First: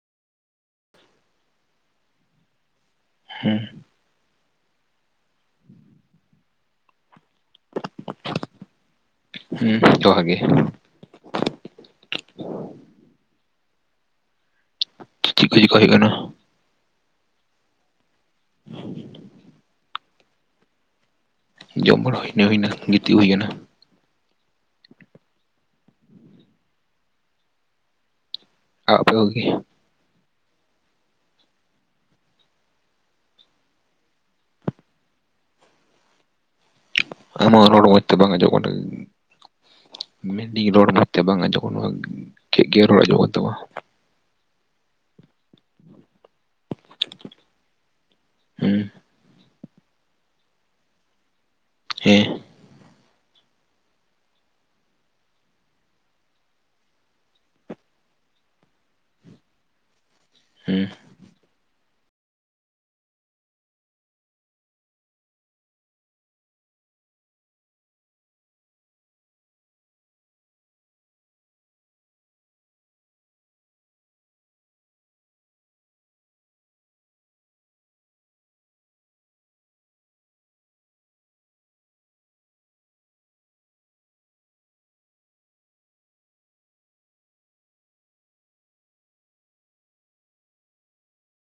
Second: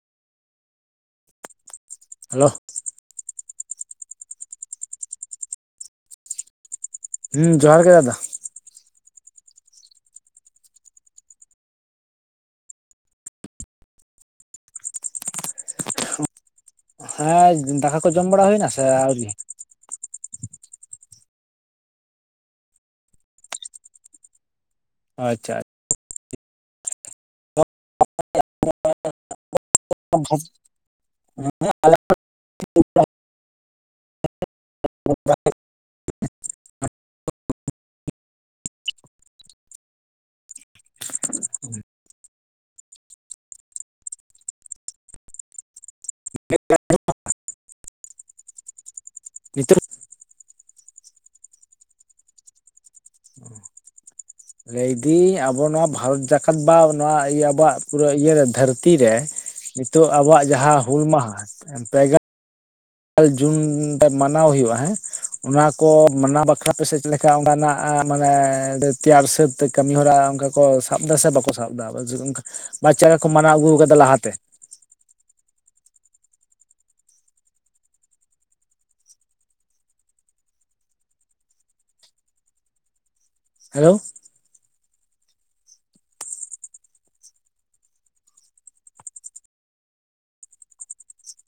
Hello. ᱦᱮᱸ ᱾ ᱦᱩᱸ ᱡᱚᱦᱟᱨ ᱜᱮ ᱫᱟᱫᱟ ᱾ ᱦᱩᱸ ᱡᱚᱦᱟᱨ ᱜᱮ ᱾ ᱪᱤᱫ ᱠᱚ ᱪᱤᱠᱟᱭ ᱦᱩᱭᱩᱜ ᱠᱟᱱᱟ? ᱦᱮᱸ ᱫᱟᱠᱟ ᱠᱚ ᱡᱚᱢ ᱵᱟᱲᱟ ᱦᱩᱭᱱᱟ ᱥᱮ ᱟᱹᱣᱨᱤ? ᱡᱚᱢ ᱵᱟᱲᱟ ᱦᱩᱭᱱᱟ ᱦᱩᱭᱱᱟ ᱜᱤᱛᱤᱡ ᱦᱩᱭ ᱠᱟᱱᱟ ᱾ ᱟᱪᱪᱷᱟ ᱟᱪ [inaudible] ᱟ ᱟᱯᱮ ᱠᱚᱜᱮ ᱾ [inaudible] [inaudible] ᱟᱢᱟᱜ ᱨᱚᱲ ᱢᱚᱸᱡᱽ ᱛᱮ ᱵᱟᱝ ᱟᱸᱡᱚᱢᱚᱜ ᱠᱟᱹᱴᱤᱡ ᱢᱮᱱ ᱫᱤᱧ ᱨᱚᱲ ᱢᱚᱸᱡᱽ ᱛᱮ ᱵᱟᱝ ᱟᱸᱡᱚᱢᱚᱜ ᱠᱟᱱ ᱛᱟᱢᱟ ᱜᱮᱫ ᱜᱮᱫ ᱨᱚᱲ ᱟᱸᱡᱚᱢᱚᱜ ᱠᱟᱱ ᱛᱟᱢᱟ [inaudible] ᱦᱩᱸ ᱱᱤᱛᱚᱜ ᱦᱮᱸ ᱞᱟᱹᱭ ᱫᱤᱧ ᱟᱵᱚ ᱱᱚᱣᱟ ᱵᱷᱟᱨᱚᱛ ᱡᱟᱠᱟᱛ ᱵᱟ ᱱᱚᱣᱟ ᱤᱭᱟᱹ ᱟᱵᱚᱣᱟᱜ ᱯᱩᱨᱟᱹ ᱤᱭᱟᱹ ᱨᱮ ᱫᱷᱟᱹᱨᱛᱤ ᱨᱮ ᱱᱤᱛᱚᱜ ᱟᱵᱚᱣᱟᱜ ᱡᱟᱦᱟᱸ ᱦᱩᱸ ᱦᱩᱞ ᱢᱟᱦᱟ ᱯᱮᱜ ᱜᱮᱞ ᱡᱩᱱ ᱱᱤᱛᱚᱜ ᱢᱟᱱᱟᱣ ᱦᱩᱭᱩᱜ-ᱟ ᱦᱮᱸ ᱚᱱᱟ ᱠᱚ ᱢᱟᱱᱟᱣ ᱵᱟᱠᱷᱨᱟ ᱟᱯᱮ ᱥᱮᱫ [inaudible] ᱠᱟ ᱚᱱᱠᱟᱱᱟᱜ ᱢᱟᱱᱮ ᱛᱮᱭᱟᱨ ᱥᱟᱹᱛ ᱠᱟᱹᱢᱤ ᱦᱚᱨᱟ ᱚᱱᱠᱟ ᱠᱚ ᱥᱟᱵ ᱫᱟ ᱥᱮ ᱵᱟᱠᱚ ᱥᱟᱵ ᱮᱫᱟ ᱵᱟ ᱪᱮᱫᱠᱟ ᱠᱚ ᱢᱟᱱᱟᱣ ᱟᱹᱜᱩ ᱟᱠᱟᱫᱟ ᱞᱟᱦᱟᱛᱮ ᱦᱮᱞᱳ